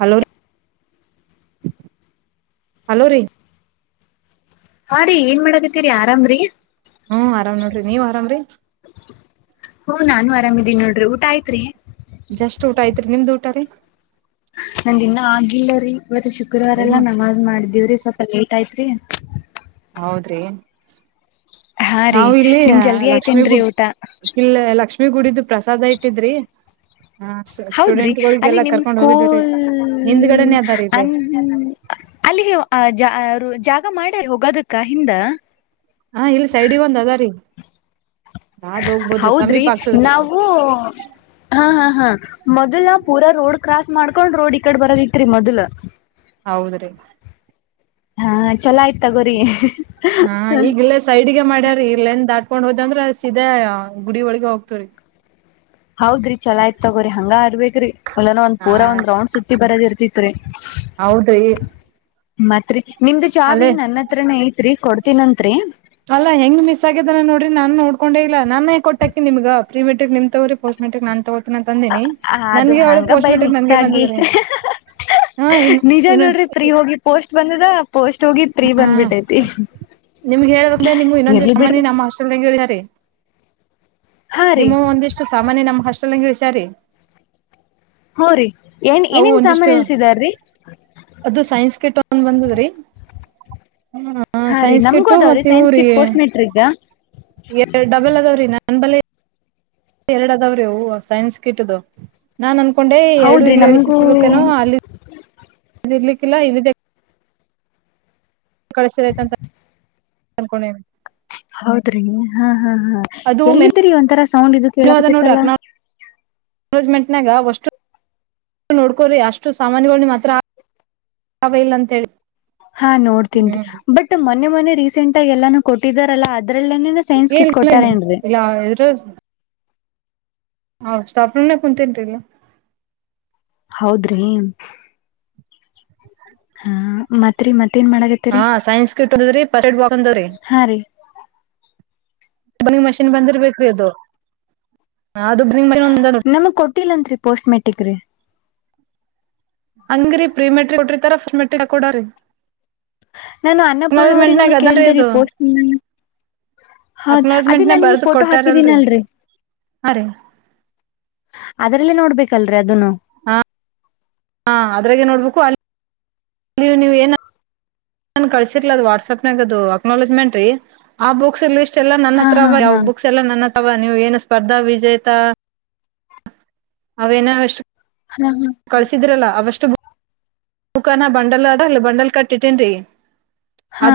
Hello ರೀ hello ರೀ. ಹಾ ರೀ ಏನ್ ಮಾಡದತ್ತೇರಿ ಆರಾಮ್ರೀ. ನೀವು್ ಆರಾಮ್ರೀ. ಹ ನಾನು ಆರಾಮ ಇದೀನಿ ನೋಡ್ರಿ ಊಟ ಆಯ್ತ್ರಿ. ಜಸ್ಟ್ ಊಟ ಐತ್ರಿ ನಿಮ್ದ್ ಊಟ ರೀ ನಂದ ಇನ್ನ ಆಗಿಲ್ಲ ರೀ ಮತ್ತ ಶುಕ್ರವಾರ ಏನ್ ಎಲ್ಲ ನಮಾಜ್ ಮಾಡಿದಿವವ್ರೀವಲ್ಪ ಲೇಟ್ ಆಯತ್ರಿ. ಹೌದ್ರಿ. ಹಾ ರೀ ನಾವವು ಇಲ್ಲಿ ನಿಮ್ ಜಲ್ದಿ ಲಕ್ಷ್ಮೀ ಆಯ್ತೇನ್ರೀ ಗುಡ್ ಊಟ ಕಲ್ ಲಕ್ಷ್ಮೀ ಗುಡಿದು ಪ್ರಸಾದ ಇಟ್ಟಿದ್ರಿ. ಹ ಹೌದ್ರಿ ಸ್ಟೂಡೆಂಟ್ ಅಲ್ಲಿ ಗಳಿಗೆಲ್ಲಾ ನಿಮ್ ಕರ್ಕೊಂಡ್ ಹೋಗಿದ್ವಿರಿ ಸ್ಕೂಲ್ ಹಿಂದ್ಗಡೆನೆ ಅದಾರಿ ಅ ಇಲ್ಲಿ ಅಲ್ಲಿಗೆ. ಆ ಮಾಡೇ ಹೋಗೋದಕ್ಕ ಹಿಂದ. ಹಾ ಇಲ್ಲಿ ಸೈಡ್ಿಗೆ ಒಂದ್ ಅಗಾರಿ. ಹೌದ್ರಿ ನಾವು ಹಾ ಹಾ ಹಾ ಮೊದ್ಲ ಪೂರ ರೋಡ್ ಕ್ರಾಸ್ ಮಾಡ್ಕೊಂಡ್ ರೋಡ್ ಈಕಡೆ ಬರದಿತ್ರಿ ಮೊದ್ಲ. ಹೌದ್ರಿ. ಹಾ.. ಚಲೋ ಆಯ್ತಗೋರಿ. ಇಲ್ಲ ನ್ ದಾಟ್ಕೊಂಡ್ ಹೋದ ಅಂದ್ರ ಸೀದಾ ಗುಡಿ ಒಳಗ ಹೋಗ್ತವ್ರಿ. ಹೌದ್ರಿ ಚಲೋ ಯ್ತ್ ತಗೋ್ರಿ ಹಂಗ ಅರ್ಬೇಕೇ್ರಿ ಒಲ್ಲನ ಒಂದ್ ಹಾ ಪೂರ ಒಂದ ರೌಂಡ್ ಸುತ್ತಿ ಬರೋದಿರ್ರಿ. ಚಿತ್ರೆ. ಹೌದ್ರಿ. ಮತ್ರಿ. ನಿಮ್ದ ಅಲ್ಲೇ ಚಾವಿ ನನ್ನ ಹತ್ರನೇ ಐ. ತ್ರಿ ಕೊಡ್ತನತ್ರಿ. ಅಲ್ಲ ಹೆಂಗ ಮಿಸ್ ಆಗ್ಯದಾನ ನೋಡ್ರ ನನ್ ನೋಕೊಂಡ ಇಲ್ಲ ನನ್ೇ ಕೊಟ್ಟಾಿಮಗ ಪ್ರ ಮೆ್ರಿಕ್ ನಿಮ್ ತಗ್ರ ಪಸ್ಟ್ ಮೆಟ್ರಿಕ್ ನನ್ ತಗ್ರಿ. ಅದು ಹಾಂಗ ಬೈ ಮಿಸ್ ನನ್ಗೆ ಆಗಿ ಬಂದದ್ರಿ ಹಾ ಇನ್ ನಿಜ ನೋಡ್ರಿ ಫ್ರೀ ಹೋಗಿ ಪೋಸ್ಟ್ ಬಂದದ ಪೋಸ್ಟ್. ಹೋಗಿ ಪ್ರೀ ಹ್ಮ ಬಂದ್ಬಿಟ್ಟೈತಿ ನಿಮ್ಗೆ ಹೇಳಬೇಕಂದ್ರೆ ನಿಮ್ಗೆ ಇನ್ನೊಂದ ದಿವ ಇರ್ಲಿ ಬಿಡ್ರಿ ಸಮಾನಿ ನಮ್ಮ್ ಹಸ್ಟೆಲ್ಂಗಗೆ ಹೇಳಿದಾರಿ. ಹಾ ರೀ ನಿವು ಒಂದಿಷ್ಟು ಸಾಮಾನ್ಯ ನಮ್ ಹಾಸ್ಟೆಲ್. ವಿಷಾರ. ಹಾ ರಿ ಏನ್ ಏನೇನ್ ಸಾಮಾನ ನಿಲ್ಸಿದಾರೀ ಒನ್ ಬಂದದ್ರೀ ಹ ಹಾ ರೀ ಸೈನ್ಸ್ ನಮ್ಗೂ ಕೆಟ್ಟು ಅದಾವ್ರೀ ಮತ್ತೆ ಸೈನ್ಸ್ ಊರಿ ಕಿಟ್ ಪೋಸ್ಟ್ ಮೆಟ್ರಿಕ್ ಡಬಲ್ ಅದವ್ರೀ ನನ್ ಬಲಿ ಎರಡು ಅದಾವ್ರೀ ಹ ಸೈನ್ಸ್ ಕಿಟ್ದು ನಾನ್ ಹಕೊಂಡೆ ಎರಡು ಹೌದ್ರಿ ಇಲ್ಲಿ ನಮ್ಗೂ ಎಳಿಸಿರ್ಬೇಕಾನೋ ಅಲ್ಲಿ ಇರ್ಲಿಕ್ಕಿಲ್ಲ ಇಲ್ಲ ಕಳ್ಸಿರ್ಐತಿ ಅನ್ಕೊಂಡೇ ಹೌದ್ರಿ ಹಾ ಹಾ ಹಾ ಅದು ಎಲ್ಲಿದ್ರರಿ ಒಂಥರಾ ಸೌಂಡ್ ಇದಕ್ ಕೇಕತಿತ್ತಲ್ಲ ರೊಜ್ಮೆಂಟ್ನಾಗ ಅಷ್ಟು ನೋಡ್ಕೊರಿ ಅಷ್ಟು ಸಾಮಾನಯಗಳು ನಿಮ್ಮ ಹತ್ರ ಇಲ್ಲ ಅಂತೇಳಿ. ಹಾ ನೋಡ್ತನ್ ರಿ ಬಟ್ ಮನೆ ಮನೆ. ರೀಸಂಟ್ ಆಗ ಎಲ್ಲಾನು ಕೊಟ್ಟಿದಾರಲ್ಲ ಅ ಏನ್ ಇಲ್ಲಾ ಎಲ್ಲರೂ ಅವಷ್ಟಪನ್ನ ಕುಂತಿರ್ತೀವಿ ಹೌದ್ರಿ ಹಾ ಮತ್ರಿ ಮತ್ ಹಾ ಸೈನ್ಸ್ ಇಟ್ ರಿ ಪರಿಟ್ ಬಾಕ್ಂದವ್ರಿ ಹಾ ರೀ ನಿಂಗ್ ಮಷಿನ್ ಬಂದಿರ್ಬೇಕ್ರಿ ಅದು ಅದು ಬನ್ನಿಂಗ್ ಮಷಿನ್ ಒಂದ ನಮಗ್ ಕೊಟ್ಟಿಲ್ಲಂರಿ ಪೋಸ್ಟ್ ಮೆಟ್ ಟೆಕ್ ರಿ ಹಂಗ್ರೀ ಫ್ರೀ ಮೆಟ್ರರಿಯಲ್ ಕೊಟ್ರತಾರ ಮೆಟರಿಯ ಕೊಡ್ರರಿ ನಾನು ಅನ್ನಪೂರ್ಣ ಅವರಿಗ ಅದಲ್ರಿ ಕೇಳ ಅದು ಪೋಸ್ ಹೌ ಅದ ಅಕ್ನಾಲಜ್ಮೆಂಟ್ನ ನ ನಿಮ ಬರ್ದು ಫೋಟೋ ಕೊಟ್ಟಾರಲ್ರಿ ಹಾಕಿದೀನಲ್ ಹಾ ರೀ ಅದ್ರಲ್ಲ ನೋಡ್ಬೇಕ ಕಲ್ರ ಅದನು ಹಾ ಹಾ ಅದ್ರಾಗೆ ನೋಡ್ಬೇಕು ಅಲ್ಲಿ ಅಲ್ಲಿ ನೀವು ಏನು ನಾನನ್ ಕಳಸಿರ್ಲ ಅದು ವಾಟ್ಸ್ಆಪ್ ನಾಗ ಅದು ಅಕ್ನಾಲಜ್ಮೆಂಟ್ ರೀ ಆ ಬುಕ್ಸ ಎಲ್ಲ ನನ್ನ ಹಾ ಹತ್ರ ಹಾ ಹಾ ಯಾವ್ ಬುಕ್ ಎಲ್ಲ ನನ್ನತ್ರ ವಾ ನೀವ್ ಏನು ಸ್ಪರ್ಧಾ ವಿಜೇತ ಅವೇನಷ್ಟು ಹಾ ಕಳ್ಸಿದ್ರಲ್ಲ ಅವಷ್ಟು ಬುಕ್ಕನ ಬಂಡಲ್ ಅದ ಅಲ್ಲ ಬಂಡಲ್ ಕಟ್ಟಿಟ್ಟೇನ್ರಿ ಹಾ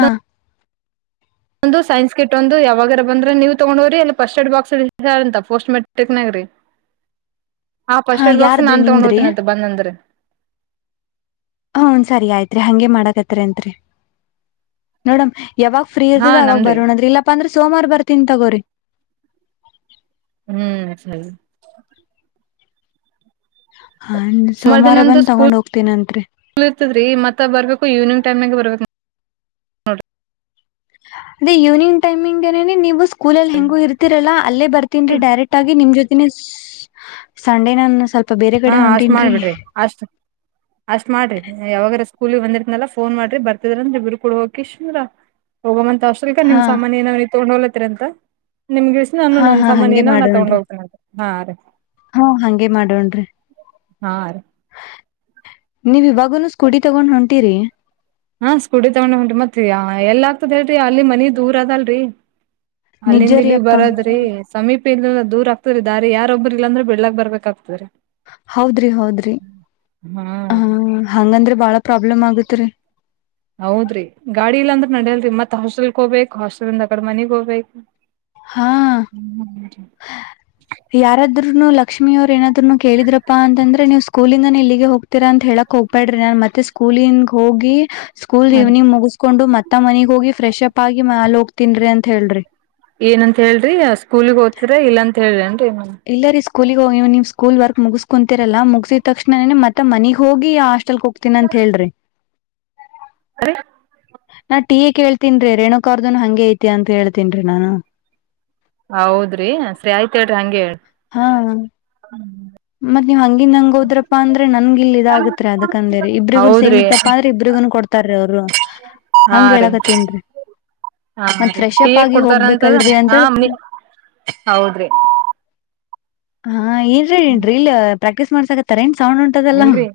ಒಂದು ಸೈನ್ಸ್ ಕಿಟ್ ಒಂದು ಯಾವಾಗಾರ ಬಂದ್ರೆ ನೀವುತೊಗೊಂಡೋಗ್ರಿ ಇಲ್ಲಿ ಫಸ್ಟ್ ಏಡ್ ಬಾಕ್ಸ್ಂತ ಪೋಸ್ಟ್ ಮೆಟ್ರಿಕ್ನಾಗ್ರೀ ಹಾ ಫಸ್ಟ್ ಏಡ್ ಬಾಕ್ಸ್ ಯಾರ್ದ್ರಿ ನಾನ್ ತಗೊಂಡ್ ನಿಮ್ದ್ರಿ ಹೋತನಂತ ಬಂದ್ರೆ ಹ್ಮ ಸರಿ ಆಯ್ತ್ರಿ ಹಗೆ ಮಾಡಕತ್ರಿ ಅಂರಿ ನೋಡಮ ಯಾವಾಗ ಶ್ರೀ ಹಾ ಇರ್ತದ ಅವಾಗ ನಮ್ದೇ ಬರೋಣದ್ರ ಇಲ್ಲಪ್ಪ ಅ್ರ ಸೋಮಾರ ಬರ್ ಚಿಂತಕರಿ ಹ್ಮ್ ಸ ಹ ಸುಮಾರು ದಿನಂದು ಸ್ಕೂಲ್ ಇರ್ತದ್ರೀ ಮತ್ತ ಬರ್ಬೇಕು ಇವ್ನಿಂಗ್ ಟೈಮಗೆ ಬರ್ಬೇಕು ನೋಡಿರಿ ಅದೇ ಈವ್ನಿಂಗ್ ಟೈಮಿಂಗ್ ಏನೇ ನೀವು ಕೂಲ್ಲಿ ಹೆಂಗೂ ಇರ್ತಿರಲ್ಲ ಅಲ್ಲೇ ಬರ್ತೀನ್ರೀ ಡೈರೆಕ್ಟ್ ಆಗಿ ನಿಮ ಜೊತೆ ಸಂಡೆ ನ ಸ್ವಲ್ಪ ಬೇರೆ ಹಾ ಕಡೆ ಅಷ್ಟ್ ಹೊಂಟೀನ್ರಿ ಮಾಡ್ಬಿಡ್ರಿ ಅಷ್ಟ ಅಷ್ಟ್ ಮಾಡ್ರಿ ಯಾವಾಗಾರ ಸ್ಕೂಲ್ ಬಂದಿರ್ತನಲ್ಲ ಫೋನ್ ಮಾಡ್ರಿ ಬರ್ತಿದ್ರಂದ್ರೆಇಬ್ಬರು ಕೂಡ ಹೋಗಿಂದ ಹೋಗ ಸ ನಿಮ ಹಾ ಸಾಮಾನನ್ಏನ ತೊಂಡ ಹತ್ರಂತ ನಿಮ್ಗೆ ಇಷ್ಟ ನಾನು ಹಾ ನನ್ ಹಾ ಸಾಮಾನ ಹಂಗೆ ಏನ ನ ತಗೊಂಡ್ ಮಾಡೋಣ್ರಿ ಹೋಗ್ತೇನಂತ ಹಾ ರ ಹಾ ಹಂಗೆ ಮಾಡೋಣ್ರಿ ಹಾ ನೀವ್ ಇವಾಗನು ಸ್ಕೂಟಿ ತಗೊಂಡ್ ಹೊಂಟಿರಿ ಹಾ ಸ್ಕುಟಿ ತಗೊಂಡ ಹೊಂಟಿ ಮತ್ತತ್ಯ ಎಲ್ಲ ಆಗ್ತದ ಹೇಳಿ ಅಲ್ಲಿ ಮನಿ ದೂರ ಅದ ಅಲ್ಲ ರೀ ನಿಜ ಅಲ್ಲಿಂದ ರೀ ಇಲ್ಲಿಗೆ ಅಪ್ಪಾ ಬರದ್ರಿ ಸಮೀಪ ದೂರ ಆಗ್ತದೆರಿ ದಾರಿ ಯಾರೊಬ್ಬ ಇಲ್ಲ ಅಂದ್ರ ಬಿಡಲಾಕ್ ಬರ್ಬೇಕಾಗ್ತದೆರಿ ಹೌದ್ರಿ ಹೌದ್ರಿ ಹಾ ಹ ರೀ ಹಂಗಂದ್ರೆ ಬಾಳ ಪ್ರಾಬ್ಲಮ್ ಆಗುತ್ತ ತ್ರೇ ಹೌದ್ರಿ ಗಾಡಿ ಇಲ್ಲಾಂದ್ರ ನಡ್ಯಲ್ರಿ ಮತ್ ಹಾಸ್ಟೆಲ್ ಹೋಗ್ಬೇಕಕ್ ಹಾಸ್ಟೆಲ್ಂದ ಕಡೆ ಮನಗ್ ಹೋಗ್ಬೇಕು ಹಾ ಯಾರಾದ ಲಕ್ಷ್ಮಿಯವರ ಏನ ಕೇಳಿದ್ರಪ್ಪಾ ಅಂತಾದರೆ ನೀವು ಸ್ಕೂಲಿಂದಾನ ಇಲ್ಲಿಗೆ ಹೋಗ್ತೀರಾ ಅಂತ ಹೇಳಕ್ ಹೋಗ್ಬೇಡ್ರಿ ನಾನ್ ಮತ್ತೆ ಸ್ಕೂಲನ್ ಹೋಗಿ ಸ್ಕೂಲ್ ಹ್ಮ್ ಇವ್ನಿಂಗ್ ಮುಗಿಸ್ಕೊಂಡು ಮತ್ತ ಮನೆಗ್ ಹೋಗಿ ಫ್ರೆಶ್ ಅಪ್ ಆಗಿ ಮ್ಯಾಲ್ ಹೋಗ್ತನ್ರೀ ಅಂತ ಹೇಳ್ರಿ ಇಲ್ಲ ಅಂತ ಹೇಳ್ದನ್ ರೆ ಮನೆ ಇಲ್ಲ ರೀ ಸ್ಕೂಲಿಗೆ ಹೋಗ ನೀವು ಸ್ಕೂಲ್ ವರ್ಕ್ ಮುಗಿಸ್ಕೊಂತಿರಲ್ಲ ಮುಗಸಿದ ತಕ್ಷಣ ಮತ್ತೆ ಮನೆಗ್ ಹೋಗಿ ಅಷ್ಟ. ಲ್ ಹೋಗ್ತೀನ ಅಂತ ಹೇಳ್ರಿ ಅ ನಾ ಟಿವಿ ಕೇಳ್ತೀನ್ ರೀ ರೇಣುಕಾ ಅವರದ ಹಂಗೆ ಐತಿ ಅಂತ ಹೇಳ್ತನರೀ ನಾನು ಹೌದ್ರಿ ಸರಿ ಆಯ್ತ ಸರಿ ಹಂಗೆ ಹೇಳಿ ಹ್ಮ ಮತ್ತೆ ನೀವು್ ಹಂಗ ನ್ ನಂಗ ಹೋದ್ರಾ ಅಂದ್ರೆ ನನ್ ಇಲ್ ಇದ ಆಗತ್ರಿ ಅದಕ್ಕ ಅಂದೇರಿ ಇಬ್ರಿಗುನ್ ಹೌದ್ರಿ ಸೇಮತ್ತಪ್ಪಾ ಅಂದ್ರ ಇಬ್ರಿಗುನು ಕೊಡ್ತಾರ ಅವರು ಹಾ ಹಂಗ ರೀ ಹೇಳಕತ್ತೇನ್ರೀ ಹಾ ಮತ್ತ್ ರೀ ಫ್ರೆಶ್ ಟೀ ಅಪ್ ಯಾಕ್ ಆಗಿ ಕೊಡ್ತಾರಂತದ ಹೋಗ್ಬೇಕಲ್ರಿ ಹಾ ಅಂತೇತ ಮನಿ ಹೌದ್ರಿ ಹಾ ಏನ್ರೀ. ರೀಲ್ ಪ್ರಾಕ್ಟೀ್ ಮಾಡ್ಸಕತ್ತಾರ. ಸೌಂಡ್ ಉಂಟದಲ್ಲ ಇಲ್ರರಿ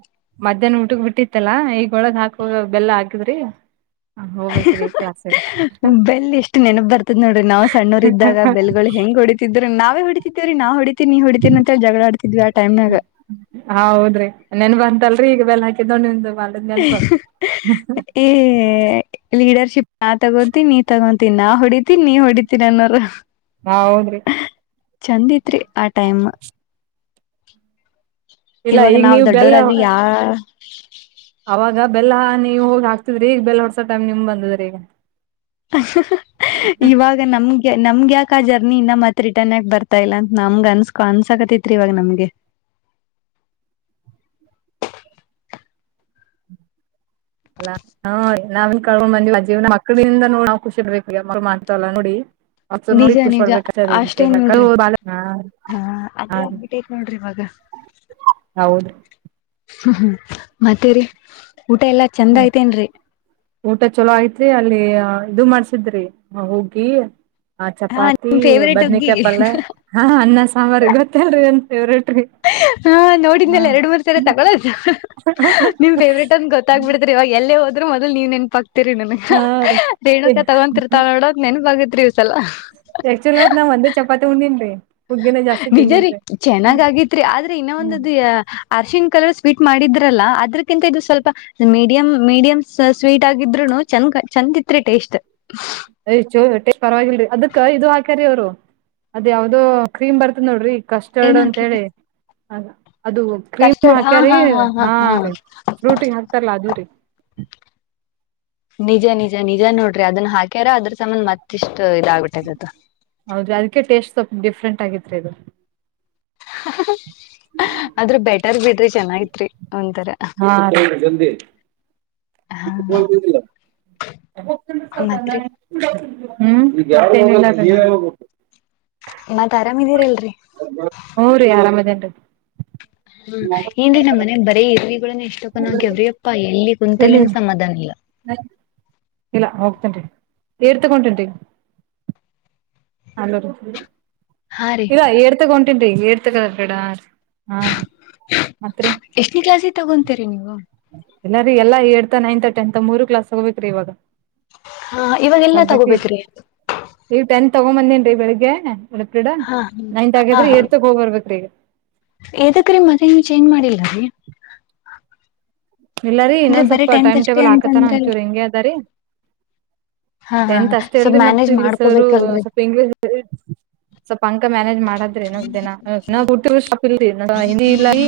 ಮಧ್ಯಾಹ್ನ ಊಟಗ್ ಬಿಟ್ಟಿತ್ತಲ್ಲಾ ಈಗ ಒಳದ ಹಾಕುವ ಬೆಲ್ಲ ಹಾಕಿದ್ರಿ. ಹೋಗ್ಬೇಕ್ರಿ ಕ್ಲಾಸಿಗ್ ಬೆಲ್ ಎಷ್ಟ್ ನೆನಪ ಬರ್ತದ್ ನೋಡ್ರಿ ನಾವ್ ಸಣ್ಣೂರ್ ಇದ್ದಾಗ ಬೆಲ್ಗಳು ಹೆಂಗ್ ಹೊಡಿತಿದ್ರರು ನಾವ. ಹಿಡಿತೀವ ರ ನಾ ಹ ಹೊ. ನೀ ಹುಡಿತೀನ ಅಂತ ಜಗಳ ಆಡ್ತಿದ್ವಿ ಆ ಟೈಮ್ನಾಗ. ್ರ ಬೆಲಾ ದ್ಣಂದು. ಈ ಲೀಡರ್ ನಾನ್ ತಗೊಂತೀ ನೀ ತಗೊಂತೀನಿ ಹೊಡಿತೀನ್ ನೀ ಹೊಡಿತೀರಿ ನನ್ನೋರ. ಹೌದ್ರಿ ಚಂದ ತ್ರಿ ಆ ಟೈಮ್. [inaudible] ಇಲ್ಲ ಇವಾಗ ಈಗ ನಾವ್ ನೀವ್ ದೊಡ್ಡೋರಾದ್ರೂ ಬೆಲ್ಲ ಯಾ. [inaudible] ನೀವು ಹೋಗ ಹಕ್ತಿದ್ರಿ ಈಗ ಬೆಲೆ ಹೊಡೆಸೋ ಟೈಮ್ ನಿಮ್ ಬಂದಿದ್ರ ಈಗ. ಇವಾಗ ನಮ. ನಮ್ಗ ಯಾಕ ಆ ಜರ್ನಿ ಇನ್ನ ಮತ್ ರಿಟರ್ನ್ ಯಕ ಬರ್ತಾ ಇಲ್ಲ ಅಂತ ನಮ್ಗ ಅನ್ಸ್ಕೊ ಅನ್ಸಾಕತಿತ್ರಿ ಇವಾಗ ನಮ್ಗೆ. ಅಲ್ಲಾ ಹ ನಾವನ್ ಕಳ್ೊಂಡ್ ಬಂದಿವ ಮಕ್ಕಳಿಂದ ನೋಡ್ ನಾ್ ಖುಷಿ ಇಡ್ಬೇಕ ಈಗ ಮಳ ಮಾಡ್ತವಲ್ಲ ನೋಡಿ. ಅವ ನೋಡಿ ನಿಜ ನಿಜ ಖುಷಿಪಡ್ಬೇಕ ಅಷ್ಟೇ ನೋಡ್ರಿ. ಹಾ ಅದೇ ಆಗ್ಬಿಟ್ಟೈತ್ ನೋಡ್ರಿ ಇವಾಗ. ಹೌದು. ಹ್ಮ್ ಹ್ಮ್ ಮತ್ತೇರಿ. ಊಟ ಎಲ್ಲಾ ಚಂದ ಹ ಐತೇನ್ರಿ. ಊಟ ಚಲೋ ಐತ್ರಿ ಅಲ್ಲಿ ಇದು ಮಾಡ್ಸ. ಿದ್ರಿ ಹ ಹೋಗಿ. ಆ ಹಾ ಚಪಾತಿ ನಿಮ್ ಫೇವ್ರೇಟ್ ಹುಗ್ಗಿ. ಬದ್ನಿಕಾಯ ಪಲ್ ಹಾ ಅನ್ನ ಸಂಬಾರ ಗೊತ್ತೇಲ್ರಿ ಏನ್. ೇವರೆಟ್. ಹಾ ನೋಡಿದ್ಮೇಲೆ ಎರಡು ಮೂರ್ ಸರಿ ತಗೊಳದು ನಿಮ್ ಫೇವ್ರೇಟ್ ಅಂದ ಗೊತ್ತ. ಆಗ್ಬ ಬಿಡ್ರ ಇವ ಎಲ್ಲ. ಹದ ಮೊದ ನೀ ನೆನ್ ಪ. ರಿನ್ ಹಾ ರೇಣುಕ ರೀ ತಗೊತಿಿರ್ತಾವ ನೋಡ ನೆನ್ ಬಗ. ಿವಸ ಅಲ್ಲ. ಆಕ್ಚುಲ್ ಆತ್ ನಾವ್ ಒಂದೇ ಚಪಾತಿ ಉಂದನ್ಳಹಹ ನಿಜ ರೀ ಚೆನ್ನಾಗಾಗೇತ್ರಿ ಆದ್ರೆ ಇನ್ನ ಹ್ಮ್ ಒಂದದು ಅರ್ಶಿನ್ ಕಲರ್ ಸ್ವೀಟ್ ಮಾಡಿದ್ರಲ್ಲ ಅದ್ರಕಿಂತ ಇದು ಸ್ವಲ್ಪ ಮೀಡಿಯಂ ಮೀಡಿಯಂ ಸ್ವೀಟ್ ಆಗಿದ್ರುನು ಚಂದ ಚಂದ ಇತ್ರಿ ಟೇಸ್ಟ್ ಯು ಪರವಾಗಿಲ್ರರಿ ಅದಕ್ಕ ಇದು ಹಾಕ್ಯಾರಿ ಅವರು ಅದ್ ಯಾವ್ದೋ ಕ್ರೀಮ್ ಬರ್ತ್ದ್ ನೋಡ್ರಿ ಕಸ್ಟರ್ಡ್ ಏನ್ ಹಾಕಿದ್ರಿ ಅಂತೇಳಿ ಹಲೋ ಅದು ಕ್ರೀಮ್ ಹಾಕ್ಯಾರಿೀ ಹಾ ರೀ ಫ್ರೂಟಿ ಹಾಕ್ತಾರಲ್ಲ ಅದು ರೀ ನಿಜ ನಿಜ ನಿಜ ನೋಡ್ರಿ ಅದನ್ನ ಹಾಕ್ಯಾರ ಅದ್ರ ಸಮನ್ ಮತ್ತಿಷ್ಟ ಹೌದ ಅದಕ್ಕೆ ಟೇಸ್ಟ್ ಸ್ವಲ್ಪ ಡಿಫ್ರೆಂಟ್ ಆಗಿತ್ತು ದು ಹ [unintelligible] ಆದ್ರ ಬೆಟರ್ ಬಿಡ್ರಿ ಚೆನ್ನಾಗಿತ್ರಿ ಒಂಥರ ಹ ಗ ಹಾ ಮತ್ರಿ ಹ್ಮ್ ಮತ್ ಆರಾಮಿದೀರಲ್ರರಿ ಹ್ ರೀ ಆರಾಮದೇ [inaudible] ಹ್ಮ ಇಂದಿನ ಮನೆಗ್ ಬರೇ ಇರ್ವಿ ಇಷ್ಟಕ್ಕನಗ್ಯಾವ್ರಿಪ್ಪಾ ಎಲ್ಲಿ ಎಲ್ಲಿ ಕುಂತಲಿನ ಸಮಾಧಾನ ಇಲ್ಲ ಇಲ್ಲ ಹೋಗ್ತೇನ್ರಿ ಏರ್ ತಗೊಂಡಂಟಂಟೀ ಹಲೋ ಹಾ ರೀ ಇಲ್ಲ ಏಡ್ ತಗೊಂಟ ತ [unintelligible] ಕದ ಕಡಾರ್ ಹಾ ರಿ ಮತ್ರಿ ಎಷ್ಟನೇ ಕ್ಲಾಸಿಗೆ ತಗೊಂತೀರಿ ನೀವು ಎಲ್ಲಾರಿರು ಎಲ್ಲ ಏಡ್ತ್ ನೈನ್ತ್ ಟೆಂತ್ ಮೂರು ಕ್ಲಾಸ್ ಹೋಗಬೇಕ್ರಿ ಇವಾಗ ಹಾ ಇವಾಗ ಎಲ್ಲ ತಗೋಬೇಕ್ರಿ ತಗೊಂಬಂದೇನ್ೀ ಬೆಳಿಗ್ಗೆ ಎ ಕ್ರೀಡಾ ಹಾ ನೈನ್ತ್ ಆಗ್ಯಾದ್ರೆ ಎಡ್ತಕ್ ಹೋಗ್ಬರ್ಬೇಕ್ರೀ ಈಗ ಎದಕ್ಕೆರಿ, ಮೊದಲೇ ಚೇಂಜ್ ಮಾಡಿಲ್ಲ, ರೀ.. [inaudible] ಇಲ್ಲಾರಿ ಅಂದ್ರೆ ಇನ್ನೊಂದು, ಬರೀ ಸ್ವಲ್ಪ ಟೆಂತ್ ಟೈಮ್ ಅಷ್ಟೇ ಟೇಬಲ್, ಅಂತ ಹಾಕತನ, ಅಂದ್ರಲ್ ಒಂಚೂರ್ ಹಿಂಗೆ ಇದ್ದಾರಿ. [inaudible] ಹಾ ಹಾ ಟೆಂತ್, ಅಷ್ಟೇ, ಸ್ವಲ್ಪ್ ಅಲ್ರೀ, ಮತ್ತೆ, ಮ್ಯಾನೇಜ್ ಇಲ್ಲಿ ಸರು ಮಾಡ್ಕೋಬೇಕಲ್ರರಿ ಸ್ವಲ್ಪ, ಇಂಗ್ಲಿಷ್. [unintelligible] ಪಂಕ ಮ್ಯಾನೇಜ್ ಮಾಡದ್ರಿ ನ ದಿನ ನಾವ್ ಟ್ಟಾಪ್ ಇಲ್ರಿ ಹಿಂದಿ ಇಲ್ಲ ಈ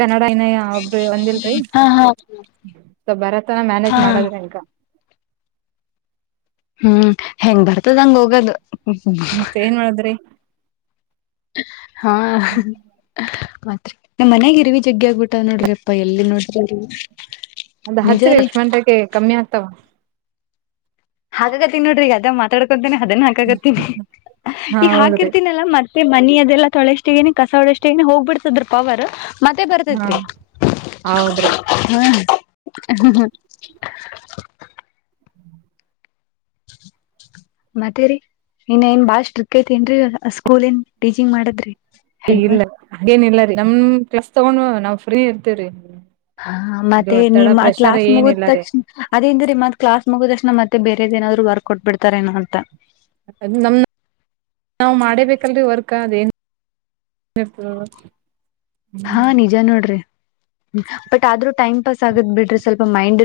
ಕನ್ನಡ ಇನಯ ಒಬ್ರಿ ಒಂದಿಲ್ರಿ ಹಾ ಹಾ ಸೊ,, ಭಾರತನ, ಮ್ಯಾನೇಜ್ ಹಾ ಮಾಡದ್ರ, ಹೆಂಗ. [inaudible] ಹ್ಮ್ ಹೆಂಗ್ ಬರ್ತದ ಹಂಗ ಹೋಗದು. ಮತ್ತೆ ಏನ್ ಮಾಡದ್ರಿ. ಹಾ. ಮಾತ್ರಿ ನಮ್ ಮನ್ಯಗ ಇರ್ವಿ ಜಗ್ಗ ಆಗ್ಬಿಟ್ಟ ನೋಡ್ರಿಪ್ಪಾ ಎಲ್ಲಿ ನೋಡ. ಅದ ಹಚ್ಚರಿಿ ಲಕ್ಷ್ಮಟಕ್ಕೆ ಕಮ್ಮಿ ಆಗ್ತಾವ. ಹಾಗ ತಿ ನೋಡ್ರಿ ಅದ ಮಾತಾಡ್ಕೊತೇನೆ. ಅದೇನ್ ಹಾಕಾಗತ್ತೀಿ ಹಾ ಈಗ ಹೌದ್ರಿ ಹಾಕಿರ್ತೀನಲ್ಲ ಮತ್ತ. ಮತ್ತ ಮಿ ಅದೆಲ್ಲ ತೊಳೆಷ್ಟಿಗೇನನೆ ಕಸ ಒಳಷ್ಟಿಗನನೆ ಹೋಗ್ಬಿಡ್ತದ್ರ ಪವರ್ ಮತ್ತೆ ಹಾ ಬರ್ತತ್ೀ ಹೌದ್ರಿ ಹ್ಮ ಹ್ಮ ಹ್ಮ ಮತ್ತೇರಿ ಇನ್ ಏನ್ ಬಾಳ ಸ್ಟ್ರಿಕ್ ಐತನ್ರರಿ ಸ್ಕೂಲ್ ನ್ ಟೀಚಿಂಗ್ ಮಾಡದ್ರಿ ಹೆಡ್ ಮಾಸ್ ಇಲ್ಲೇನಿಲ್ಲ ನಮ ಕೆಲ್ಸ ತಗೊಂಡ್ ನಾವ್ ಫ್ರೀ ಇರ್ತರಿ. ಹಾ ಮತ್ತೆ ನಿಮ್ಮತ್ ಕ್ಲಾಸ್ ಮುಗಿದ ಏನಿಲ್ಲರಿ ತಕ್ಷಣ ಅದೇಿಂದ್ರೀ ಮತ್ ಕ್ಲಾಸ್ ಮುಗಿದ ತಕ್ಷಣ ಮತ್ತೆ. ಮತ್ತೇರೆದ ನಾದ್ರುರ್ಕ್ಔಟ್ ಬಿಡ್ತಾರ ನೋ ಅಂತ. ಬೇಕಲ್ರಿ ವರ್ಕ್ ಅದ ಏನ್ಏರ್ತ. ಹಾ ನಿಜ ನೋಡ್ರಿ ಬಟ್ ಆದ್ರೂ ಟೈಮ್ ಸ್ ಆಗದ್ ಬಿ್ರೆ ಸ್ವಲ್ಪ ಮೈಂಡ್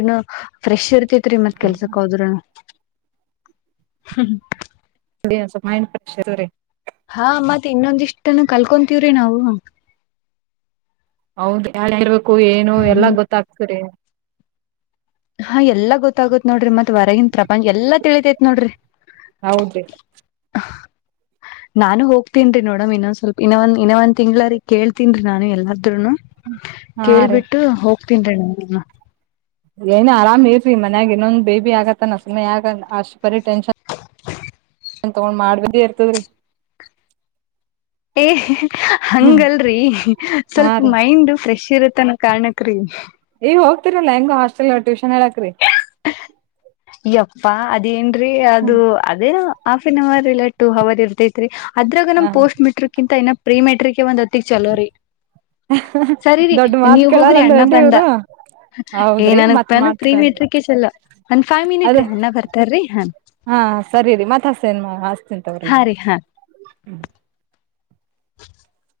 ಫ್ರೆಶ್ ಇರ್ತ ತ್ರಿ ಮತ್ ಕೆಲ್ಸಕ್ ಹೋದ್ ಹ್ಮ ಮೈಂಡ್ ಫ್ರೆಶ್ರಿ ಹಾ ಮತ್ತತ್ ಇನ್ನೊಂದಿಷ್ಟನ್ನು ಕಲ್ಕೊತೀವ್ರಿ ನಾವು ಹೌದ ಇರ್ಬೇಕು ಏನು ಎಲ್ಲ ಹ್ಮ್ ಗೊತ್ತಾಗಕ್ತರಿ ಹ ಎಲ್ಲಾ ಗೊತ್ತಾಗತ್ ನೋಡ್ರಿ ಮತ್ ಹೊರಗನ್ ಪ್ರಪಂಚ ಎಲ್ಲಾ ತಿಳಿತೇತ್ ನೋಡ್ರಿ ಹೌದ್ರಿ ನಾನು ಹೋಗ್ತೀನ್ಿ ನೋಡಮ್ ಇನ್ನೊಂದ್ ಸ್ವಲ್ಪ ಇನ್ನೊಂದ ಇನ್ನೊ ಒಂದ್ ತಿಂಗ್ಳರಿ ಕೇಳ್ತೀನ್ೀ ನಾನು ಎಲ್ಲು ಹಾ ರೀ ಕೇಳ್ಬಿಟ್ಟು ಹೋಗ ತಿಂಡಡ ಏನ ಆರಾಮ್ ಇಲ್ರಿ ಮನ್ಯಾಗ ಇನ್ನೊಂದು ಬೇಬಿ ಆಗತ್ತಾನ ಸುಮ್ಮನೆ ಯಗ ಅಷ್ಟು ಬರೀ ಟೆನ್ಷನ್ [inaudible] ನನ್ ತಗೊಂಡ್ ಮಾಡಬಿದ್ದೇ ಇರ್ತದ್ರಿ ಏ ಹ್ಮ್ ಹಂಗಲ್ರಿ ಹಾ ಸ್ವಲ್ಪ ರೀ ಮೈಂಡ್ ಫ್ರೆಶ್ ಇರುತ್ತನ ಕಣಕ್ ರೀ ಈಗ ಹೋಗ್ತಿರಲ್ಲಾ ಹೆಂಗ ಹಾಸ್ಟೆಲ್ ಟ್ಯೂಷನ್ ಹೇಳಕ್ರಿ. ಯಪ್ಪ ಅ. ಇದೇಏನ್ರೀ ಹ್ಮ ಅದು ಅದೇ ಹಾಫ್ ಆನ್ ಅವರ್. ಇಲ್ಲಟ್ಟು ಹ ಅವವದ ಇರ್ತೈತ್ರಿ. ಅದ್ರ ನಮಮ್ಮ ಹ ಪೋಸ್ಟ್ ಮೆಟ್ರಿಕ್ ಇಂತ ಏನ ಪ್ರೀ ಮೆಟ್ರಿಕ್. ಒಂದ್ ಹತ್ತಿಕ್ ಚಲೋ ರರಿ. ಸರಿರಿ ದೊಡ್ಡ ಮಾತ್ ನೀವ ಕೇಳಲ್ಲ ಹೋಗ್ರಿ ಅಣ್ಣ ಅಂದ್ರೇನ್ರಿ ಬಂದ ಇವ್ರು ಏ ಹೌದ್ರಿ ಮತ್ ನನಾನ ಪ್ರೀಮ ಮಾಡ್ತರನ್ರಿ ಹಟ್ರಕ ಚಲ. ಅದ ಹಾ ಸರಿರಿ ಮತ್ತ ಹಸ ಏನ್. [unintelligible] ಹಾ ರೀ ಹಾ ಹ್ಮ [unintelligible] [unintelligible]